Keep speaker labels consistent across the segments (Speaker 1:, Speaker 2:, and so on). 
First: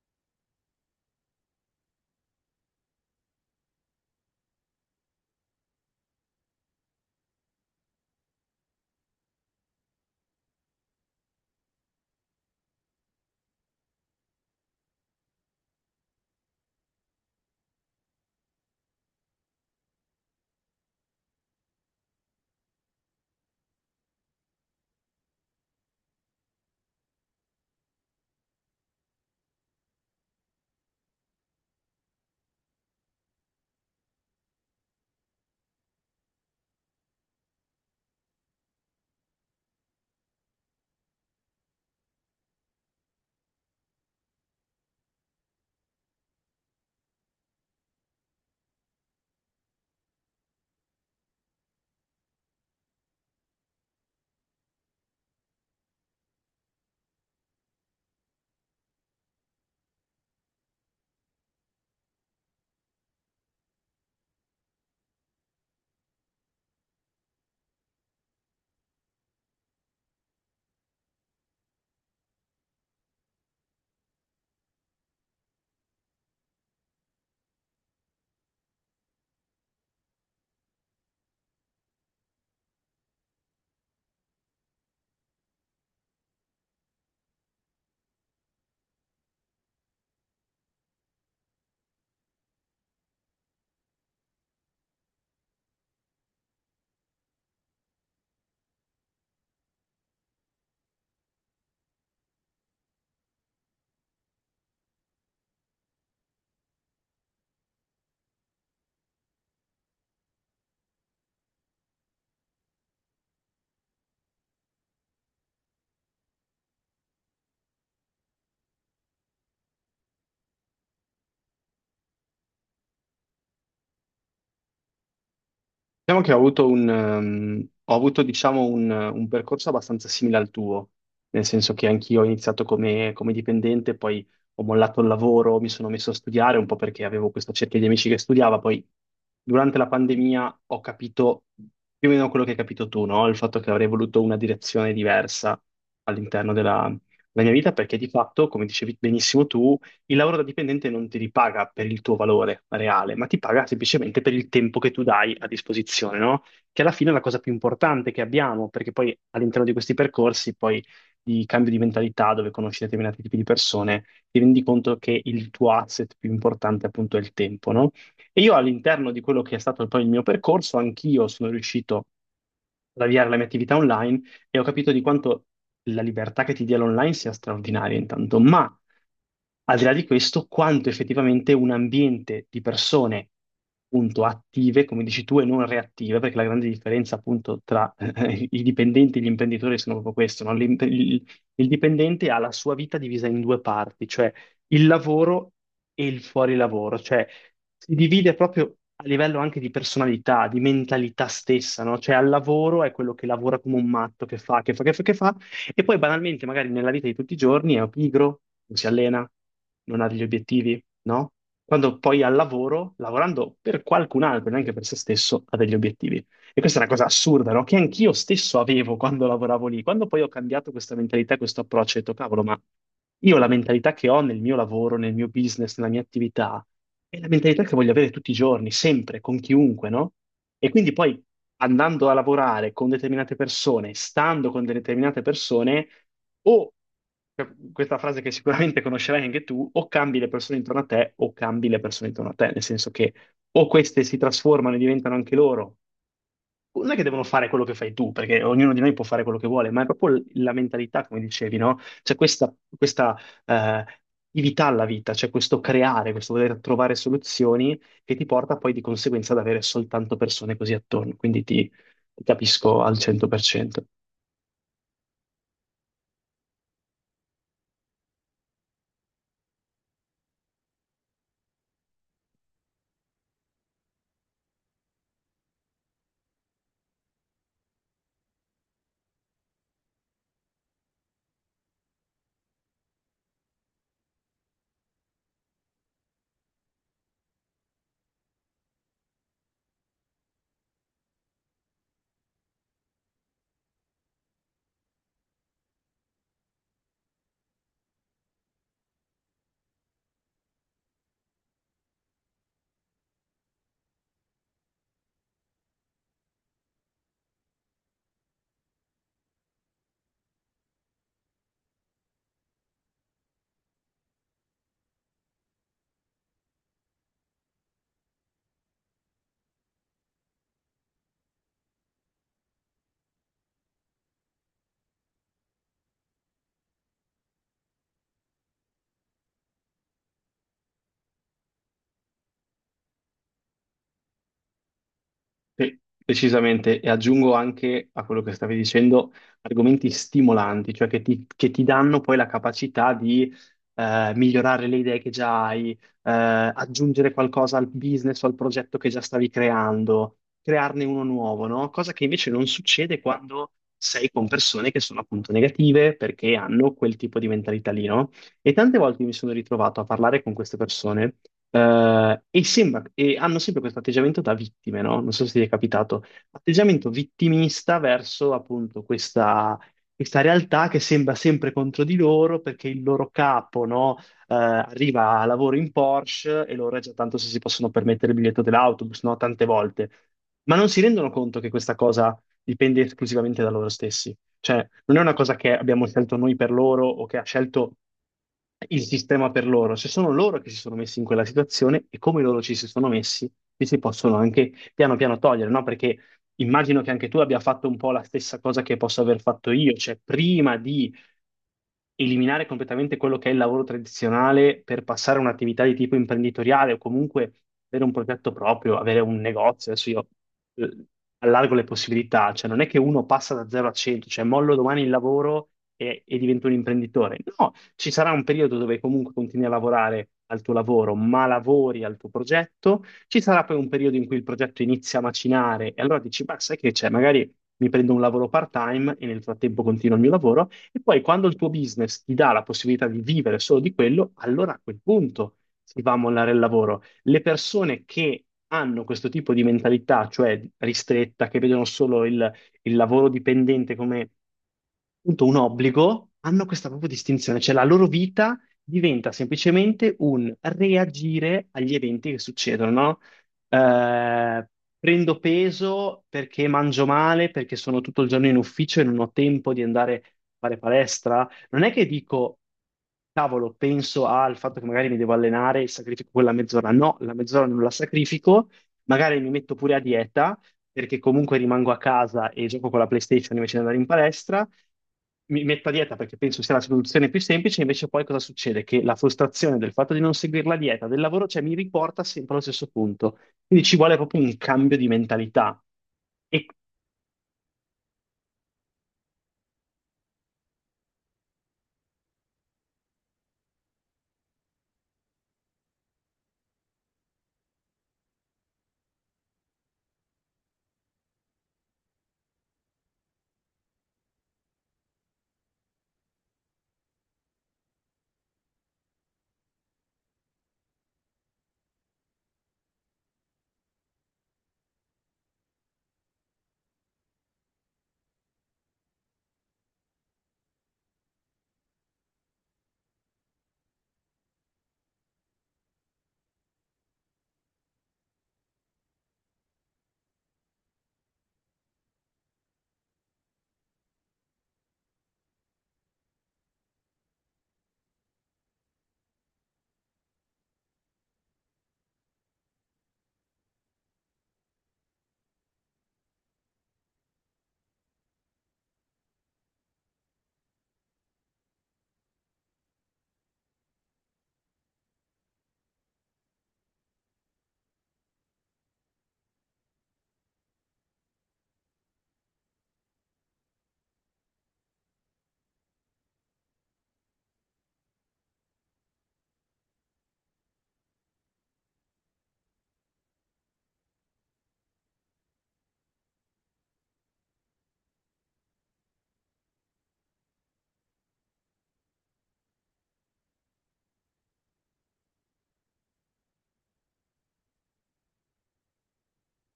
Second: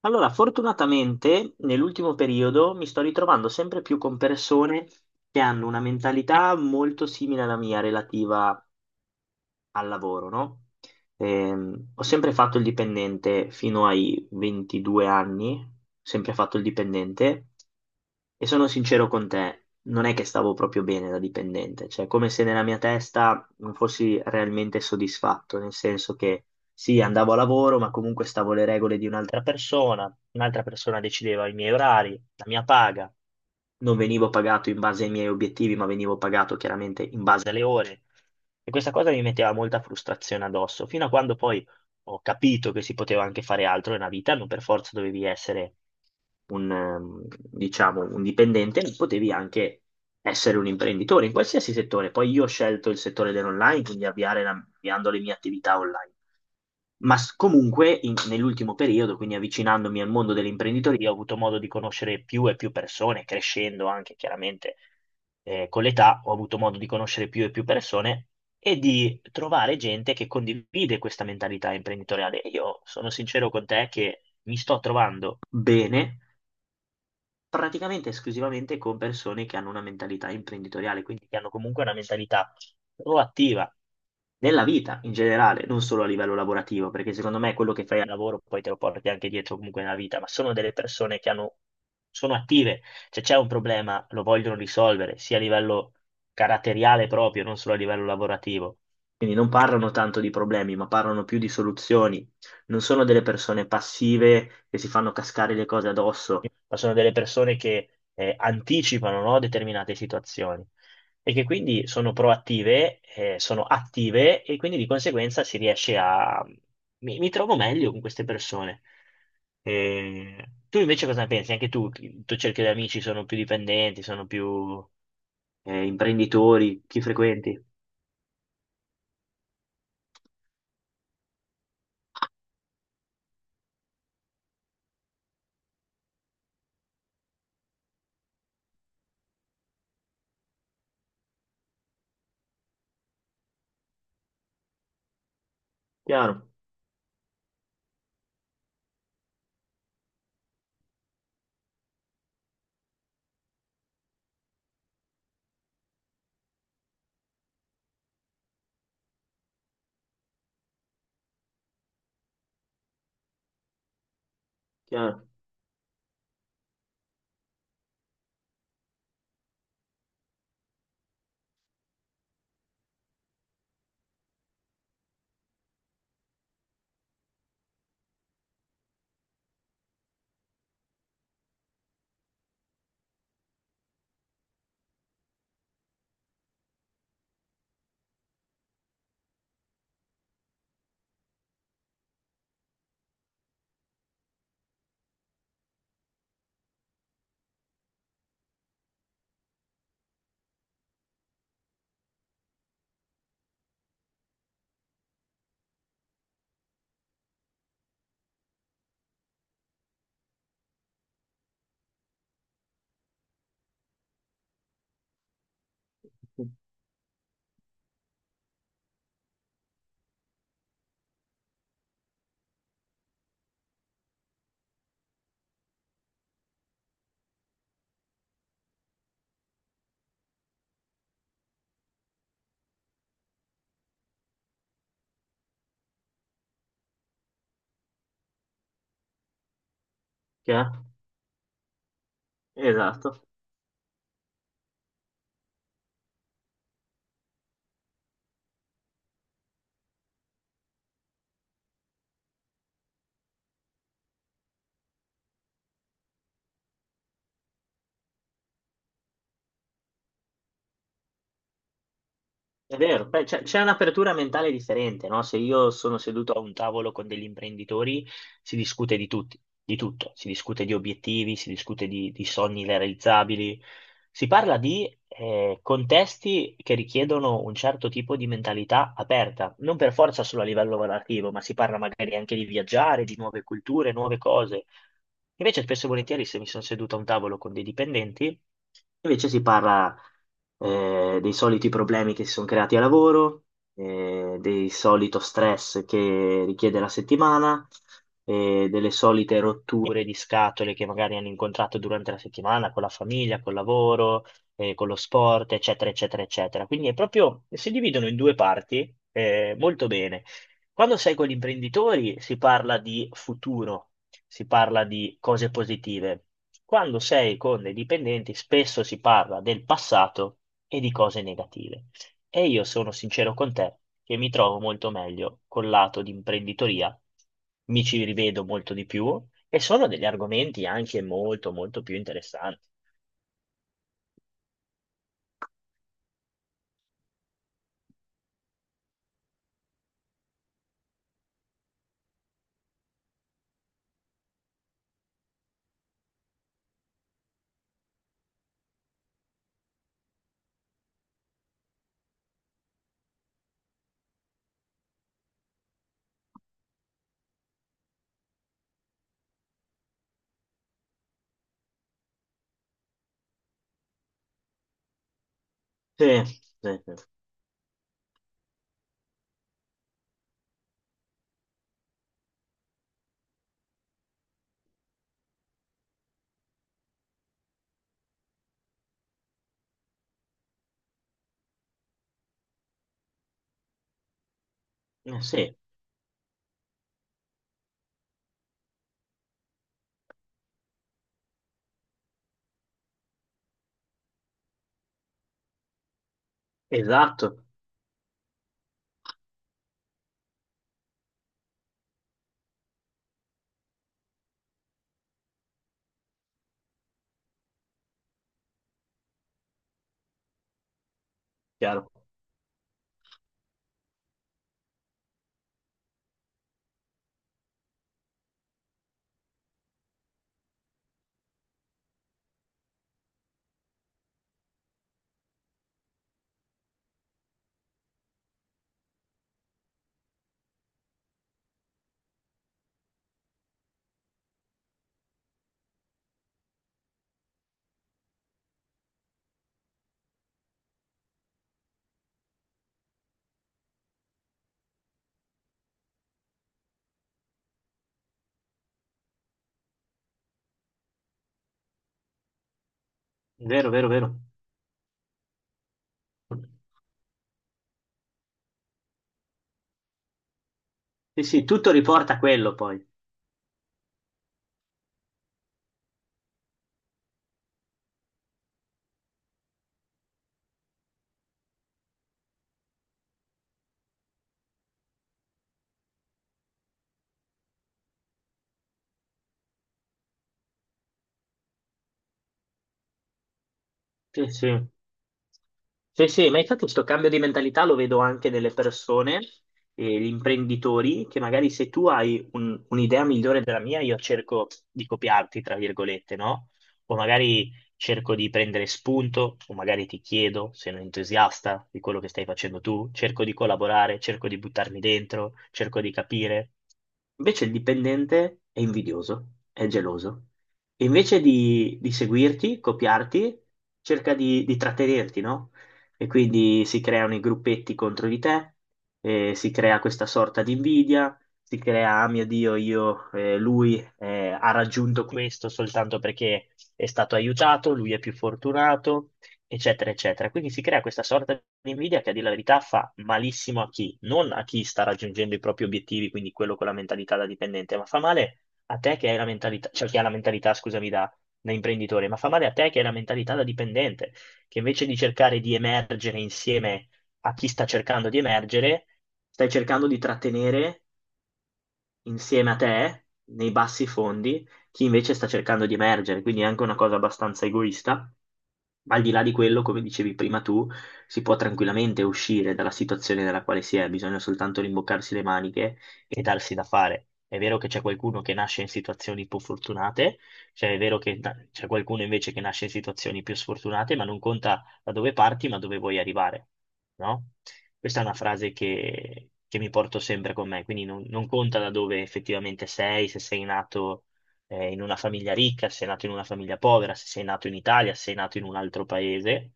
Speaker 1: Allora, fortunatamente nell'ultimo periodo mi sto ritrovando sempre più con persone che hanno una mentalità molto simile alla mia relativa al lavoro, no? Ho sempre fatto il dipendente fino ai 22 anni, sempre fatto il dipendente e sono sincero con te, non è che stavo proprio bene da dipendente, cioè come se nella mia testa non fossi realmente soddisfatto, nel senso che sì, andavo a lavoro, ma comunque stavo alle regole di un'altra persona decideva i miei orari, la mia paga, non venivo pagato in base ai miei obiettivi, ma venivo pagato chiaramente in base alle ore. E questa cosa mi metteva molta frustrazione addosso, fino a quando poi ho capito che si poteva anche fare altro nella vita, non per forza dovevi essere un, ehm, diciamo, un dipendente, potevi anche essere un imprenditore in qualsiasi settore. Poi io ho scelto il settore dell'online, quindi avviando le mie attività online, ma comunque nell'ultimo periodo, quindi avvicinandomi al mondo dell'imprenditoria, ho avuto modo di conoscere più e più persone, crescendo anche chiaramente con l'età, ho avuto modo di conoscere più e più persone e di trovare gente che condivide questa mentalità imprenditoriale. E io sono sincero con te che mi sto trovando bene praticamente esclusivamente con persone che hanno una mentalità imprenditoriale, quindi che hanno comunque una mentalità proattiva nella vita in generale, non solo a livello lavorativo, perché secondo me quello che fai al lavoro poi te lo porti anche dietro comunque nella vita, ma sono delle persone che hanno, sono attive, cioè c'è un problema, lo vogliono risolvere, sia a livello caratteriale proprio, non solo a livello lavorativo. Quindi non parlano tanto di problemi, ma parlano più di soluzioni, non sono delle persone passive che si fanno cascare le cose addosso, ma sono delle persone che anticipano, no, determinate situazioni e che quindi sono proattive, sono attive e quindi di conseguenza si riesce a. Mi trovo meglio con queste persone. Eh, tu invece cosa ne pensi? Anche tu, il tuo cerchio di amici sono più dipendenti, sono più
Speaker 2: Diciamo che ho avuto
Speaker 1: imprenditori, chi frequenti?
Speaker 2: ho avuto, diciamo, un percorso abbastanza simile al tuo, nel senso che anch'io ho iniziato come dipendente, poi ho mollato il lavoro, mi sono messo a studiare un po' perché avevo questa cerchia di amici che studiava, poi durante la pandemia ho capito più o meno quello che hai capito tu, no? Il fatto che avrei voluto una direzione diversa
Speaker 1: Chiaro,
Speaker 2: all'interno della, della mia vita, perché di fatto, come dicevi benissimo tu, il lavoro da dipendente non ti ripaga per il tuo valore reale, ma ti paga semplicemente per il tempo che tu dai a disposizione, no? Che alla fine è la cosa più importante che abbiamo, perché poi all'interno di questi percorsi, poi di cambio di mentalità, dove conosci determinati tipi di persone, ti rendi conto che
Speaker 1: chiaro,
Speaker 2: il tuo asset più importante appunto è il tempo, no? E io all'interno di quello che è stato poi il mio percorso, anch'io sono riuscito ad avviare la mia attività online e ho capito di quanto la libertà che ti dia l'online sia straordinaria intanto, ma al di là di questo, quanto effettivamente un ambiente di persone, appunto, attive, come dici tu, e non reattive, perché la grande differenza, appunto, tra i dipendenti e gli imprenditori sono proprio questo, no? Il dipendente ha la sua vita divisa in due parti, cioè il lavoro e il fuori lavoro, cioè si divide proprio a livello anche di personalità, di mentalità stessa, no? Cioè al lavoro è quello che lavora come un matto, che fa, che fa, che fa, che fa, e poi banalmente, magari nella vita di tutti i giorni è pigro, non si allena, non ha degli obiettivi, no? Quando poi al lavoro, lavorando per qualcun altro, neanche per se stesso, ha degli obiettivi. E questa è una cosa assurda, no? Che anch'io stesso avevo quando lavoravo lì. Quando poi ho cambiato questa mentalità, questo approccio, ho detto, cavolo, ma io la mentalità che ho nel mio lavoro, nel mio business, nella mia attività, è la mentalità che voglio avere tutti i giorni, sempre, con chiunque, no? E quindi poi andando a lavorare con determinate persone, stando con determinate persone, o cioè, questa frase che sicuramente conoscerai anche tu, o cambi le persone intorno
Speaker 1: chiaro,
Speaker 2: a te o cambi le persone intorno a te, nel senso che
Speaker 1: esatto.
Speaker 2: o queste si trasformano e diventano anche loro, non è che devono fare quello che fai tu, perché ognuno di noi può fare quello che vuole, ma è proprio la mentalità, come dicevi, no? C'è questa eh, attività alla vita, c'è questo creare, questo voler trovare soluzioni che ti porta poi di conseguenza ad avere soltanto persone così attorno. Quindi ti
Speaker 1: È
Speaker 2: capisco al
Speaker 1: vero, beh, c'è
Speaker 2: 100%.
Speaker 1: un'apertura mentale differente, no? Se io sono seduto a un tavolo con degli imprenditori, si discute di tutti, di tutto, si discute di obiettivi, si discute di sogni realizzabili, si parla di contesti che richiedono un certo tipo di mentalità aperta, non per forza solo a livello lavorativo, ma si parla magari anche di viaggiare, di nuove culture, nuove cose. Invece spesso e volentieri, se mi sono seduto a un tavolo con dei dipendenti, invece si parla dei soliti problemi che si sono creati a lavoro, del solito stress che richiede la settimana, delle solite rotture di scatole che magari hanno incontrato durante la settimana con la famiglia, col lavoro, con lo sport, eccetera, eccetera, eccetera. Quindi è proprio, si dividono in due parti, molto bene. Quando sei con gli imprenditori si parla di futuro, si parla di cose positive. Quando sei con i dipendenti spesso si parla del passato e di cose negative. E io sono sincero con te che mi trovo molto meglio col lato di imprenditoria, mi ci rivedo molto di più e sono degli argomenti anche molto molto più interessanti.
Speaker 2: Sì, decisamente, e aggiungo anche a quello che stavi dicendo argomenti stimolanti, cioè che ti danno poi la capacità di migliorare le idee che già hai, aggiungere qualcosa al business o al progetto che già stavi creando, crearne uno nuovo, no? Cosa che invece non succede quando sei con persone che sono appunto negative perché hanno quel tipo di mentalità lì, no? E tante volte mi sono ritrovato a parlare con queste persone e hanno sempre questo atteggiamento da vittime, no? Non so se ti è capitato,
Speaker 1: Sì, sì,
Speaker 2: atteggiamento
Speaker 1: sì.
Speaker 2: vittimista verso appunto questa realtà che sembra sempre contro di loro perché il loro capo, no? Arriva a lavoro in Porsche e loro è già tanto se si possono permettere il biglietto dell'autobus, no? Tante volte. Ma non si rendono conto che questa cosa dipende esclusivamente da loro stessi. Cioè, non è una cosa che
Speaker 1: Sì,
Speaker 2: abbiamo scelto noi per loro o che ha scelto il sistema per loro, se sono loro che si sono messi in quella situazione e come loro ci si sono messi, ci si possono anche piano piano togliere, no? Perché immagino che anche tu abbia
Speaker 1: esatto,
Speaker 2: fatto un po' la stessa cosa che posso aver fatto io, cioè prima di eliminare completamente quello che è il lavoro tradizionale per passare a un'attività di tipo imprenditoriale o comunque avere un progetto proprio, avere un negozio. Adesso io eh, allargo le
Speaker 1: chiaro.
Speaker 2: possibilità, cioè non è che uno passa da 0 a 100, cioè mollo domani il lavoro e divento un imprenditore. No, ci sarà un periodo dove comunque continui a lavorare al tuo lavoro, ma lavori al tuo progetto. Ci sarà poi un periodo in cui il progetto inizia a macinare e allora dici, beh, sai che c'è, magari mi prendo un lavoro part-time e nel frattempo continuo il mio lavoro. E poi quando il tuo business ti dà la possibilità di vivere solo di quello, allora a quel punto si va a mollare il lavoro. Le persone che hanno questo tipo di mentalità, cioè ristretta, che vedono solo il lavoro dipendente come appunto un obbligo, hanno questa proprio distinzione, cioè la loro vita diventa semplicemente un reagire agli eventi che succedono, no?
Speaker 1: Vero, vero, vero.
Speaker 2: Eh, prendo peso perché mangio male, perché sono tutto il giorno in ufficio e non ho tempo di andare a fare
Speaker 1: Sì,
Speaker 2: palestra.
Speaker 1: sì,
Speaker 2: Non
Speaker 1: tutto
Speaker 2: è che
Speaker 1: riporta a
Speaker 2: dico,
Speaker 1: quello poi.
Speaker 2: cavolo, penso al fatto che magari mi devo allenare e sacrifico quella mezz'ora. No, la mezz'ora non la sacrifico, magari mi metto pure a dieta, perché comunque rimango a casa e gioco con la PlayStation invece di andare in palestra. Mi metto a dieta perché penso sia la soluzione più semplice, invece poi cosa succede? Che la frustrazione del fatto di non seguire la dieta, del lavoro, cioè mi riporta sempre allo stesso punto. Quindi ci vuole proprio
Speaker 1: Sì,
Speaker 2: un
Speaker 1: sì.
Speaker 2: cambio di mentalità.
Speaker 1: Sì, sì, ma
Speaker 2: E
Speaker 1: infatti questo cambio di mentalità lo vedo anche nelle persone, gli imprenditori, che magari, se tu hai un'idea migliore della mia, io cerco di copiarti, tra virgolette, no? O magari cerco di prendere spunto, o magari ti chiedo, sei un entusiasta di quello che stai facendo tu, cerco di collaborare, cerco di buttarmi dentro, cerco di capire. Invece il dipendente è invidioso, è geloso. E invece di seguirti, copiarti, cerca di trattenerti, no? E quindi si creano i gruppetti contro di te, si crea questa sorta di invidia, si crea, ah mio Dio, lui ha raggiunto questo soltanto perché è stato aiutato, lui è più fortunato, eccetera, eccetera. Quindi si crea questa sorta di invidia che a dire la verità fa malissimo a chi, non a chi sta raggiungendo i propri obiettivi, quindi quello con la mentalità da dipendente, ma fa male a te che hai la mentalità, cioè chi ha la mentalità, scusami, da imprenditore, ma fa male a te che hai la mentalità da dipendente, che invece di cercare di emergere insieme a chi sta cercando di emergere, stai cercando di trattenere insieme a te, nei bassi fondi, chi invece sta cercando di emergere. Quindi è anche una cosa abbastanza egoista, ma al di là di quello, come dicevi prima tu, si può tranquillamente uscire dalla situazione nella quale si è, bisogna soltanto rimboccarsi le maniche e darsi da fare. È vero che c'è qualcuno che nasce in situazioni più fortunate, cioè è vero che c'è qualcuno invece che nasce in situazioni più sfortunate, ma non conta da dove parti, ma dove vuoi arrivare, no? Questa è una frase che mi porto sempre con me, quindi non conta da dove effettivamente sei, se sei nato in una famiglia ricca, se sei nato in una famiglia povera, se sei nato in Italia, se sei nato in un altro paese,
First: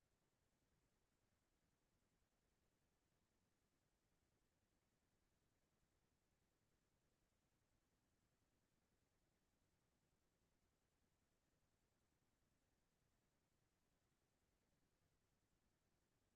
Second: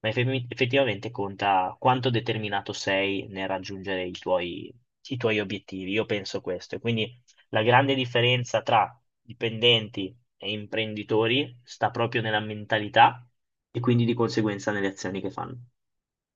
Speaker 1: ma effettivamente conta quanto determinato sei nel raggiungere i tuoi obiettivi. Io penso questo. E quindi la grande differenza tra dipendenti e imprenditori sta proprio nella mentalità e quindi di conseguenza nelle azioni che fanno.